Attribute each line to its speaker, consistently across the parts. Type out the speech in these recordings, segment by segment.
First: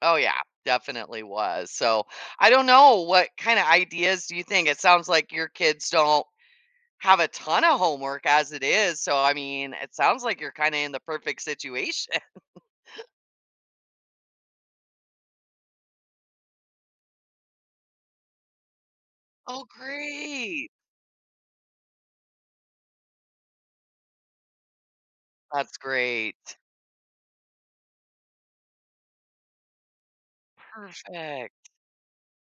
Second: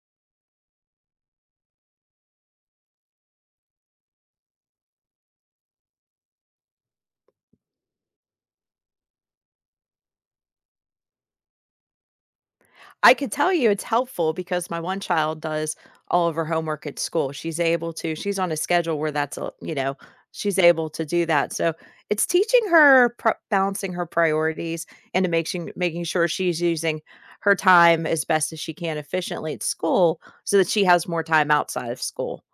Speaker 1: Oh yeah, definitely was, so, I don't know, what kind of ideas do you think, it sounds like your kids don't have a ton of homework as it is, so, I mean, it sounds like you're kinda in the perfect situation.
Speaker 2: I could tell you it's helpful because my one child does all of her homework at school. She's able to, she's on a schedule where that's all
Speaker 1: Oh,
Speaker 2: you know, she's
Speaker 1: great.
Speaker 2: able to do that, so it's teaching her prio balancing her priorities and making
Speaker 1: That's
Speaker 2: making sure
Speaker 1: great.
Speaker 2: she's using her time as best as she can efficiently at school so that she has more time
Speaker 1: Perfect.
Speaker 2: outside of school,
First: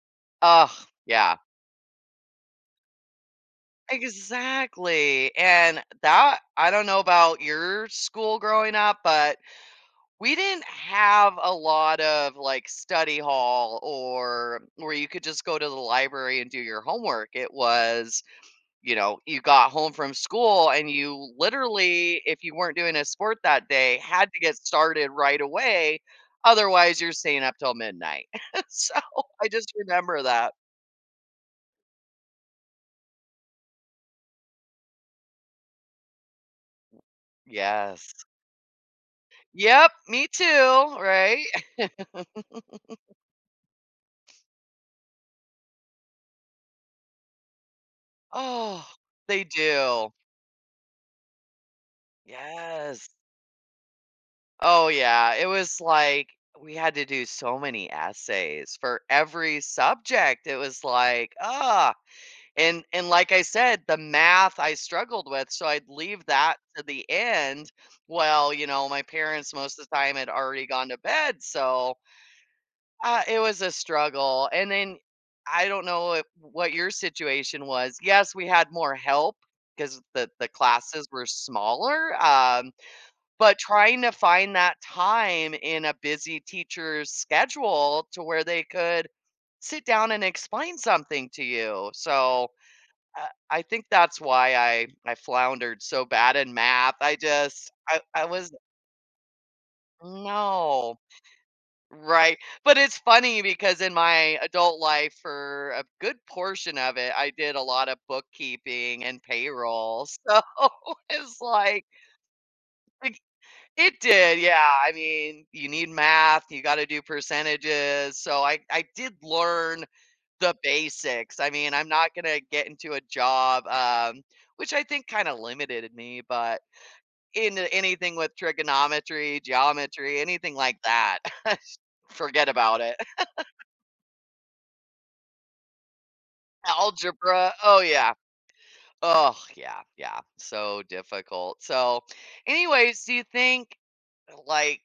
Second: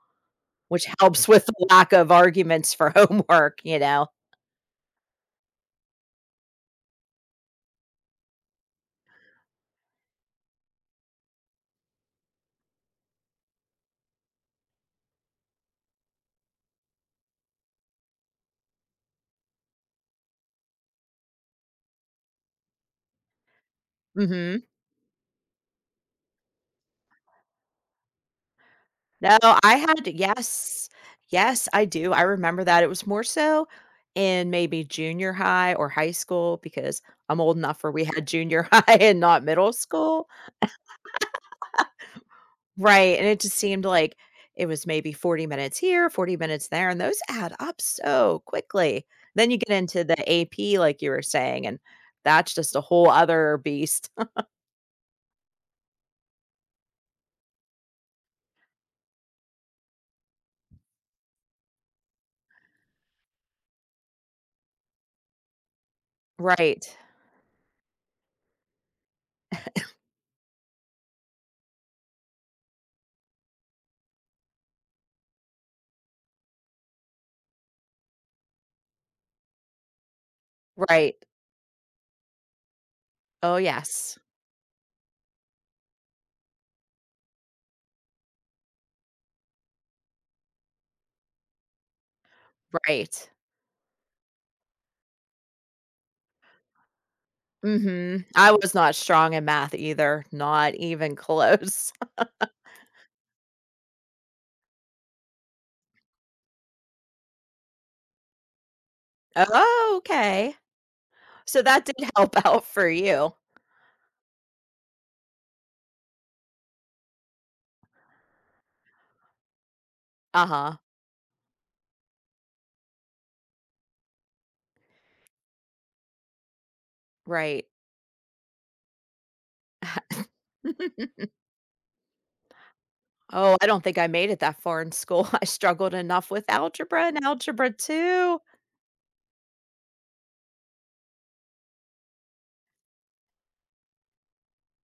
Speaker 1: Ugh,
Speaker 2: which helps
Speaker 1: yeah.
Speaker 2: with the lack of arguments for homework, you know.
Speaker 1: Exactly, and that, I don't know about your school growing up, but we didn't have a lot of, like, study hall or where you could just go to the library, and do your homework, it was, you know, you got home from school, and you literally, if you weren't doing a sport that day, had to get
Speaker 2: Mhm.
Speaker 1: started right away, otherwise, you're staying up till midnight, so,
Speaker 2: No,
Speaker 1: I just
Speaker 2: I had
Speaker 1: remember that.
Speaker 2: yes, yes, I do. I remember that it was more so in maybe junior high or high school because I'm old enough where we
Speaker 1: Yes.
Speaker 2: had junior high and not middle
Speaker 1: Yup, me
Speaker 2: school,
Speaker 1: too, right.
Speaker 2: right, and it just seemed like it was maybe 40 minutes here, 40 minutes there, and those add up so
Speaker 1: Oh,
Speaker 2: quickly,
Speaker 1: they
Speaker 2: then you get into
Speaker 1: do.
Speaker 2: the AP, like you were saying, and that's just a
Speaker 1: Yes.
Speaker 2: whole other beast.
Speaker 1: Oh yeah, it was like, we had to do so many essays for every subject, it was like, oh, and and, like I said, the math I struggled with, so, I'd leave that to
Speaker 2: Right.
Speaker 1: the end. Well, you know, my parents most of the time had already gone to bed, so uh, it was a struggle, and then, I don't know, wh what your situation was, yes, we had more help 'cause the the classes
Speaker 2: Right.
Speaker 1: were smaller, um,
Speaker 2: Oh
Speaker 1: but trying to
Speaker 2: yes.
Speaker 1: find that time in a busy teacher's schedule to where they could sit down, and explain something to you, so, uh,
Speaker 2: Right.
Speaker 1: I think that's why I I floundered so bad in math, I just I
Speaker 2: Mhm,
Speaker 1: I was,
Speaker 2: I
Speaker 1: uh
Speaker 2: was not strong in math either, not
Speaker 1: No,
Speaker 2: even close.
Speaker 1: right, but it's funny because in my adult life for a good portion of it, I did a lot of bookkeeping and
Speaker 2: Oh,
Speaker 1: payroll, so
Speaker 2: okay,
Speaker 1: it's
Speaker 2: so
Speaker 1: like
Speaker 2: that did help out for
Speaker 1: It
Speaker 2: you.
Speaker 1: it did, yeah, I mean, you need math, you gotta do percentages, so I I did learn the
Speaker 2: Uh-huh.
Speaker 1: basics, I mean, I'm not gonna get into a job, um, which I think kinda limited me, but in
Speaker 2: Right.
Speaker 1: anything with trigonometry, geometry, anything like that forget about it.
Speaker 2: Oh, I don't think I made it that far in school, I struggled enough with algebra and
Speaker 1: Algebra,
Speaker 2: algebra
Speaker 1: oh yeah,
Speaker 2: 2.
Speaker 1: oh yeah, yeah, so difficult, so anyways, do you think like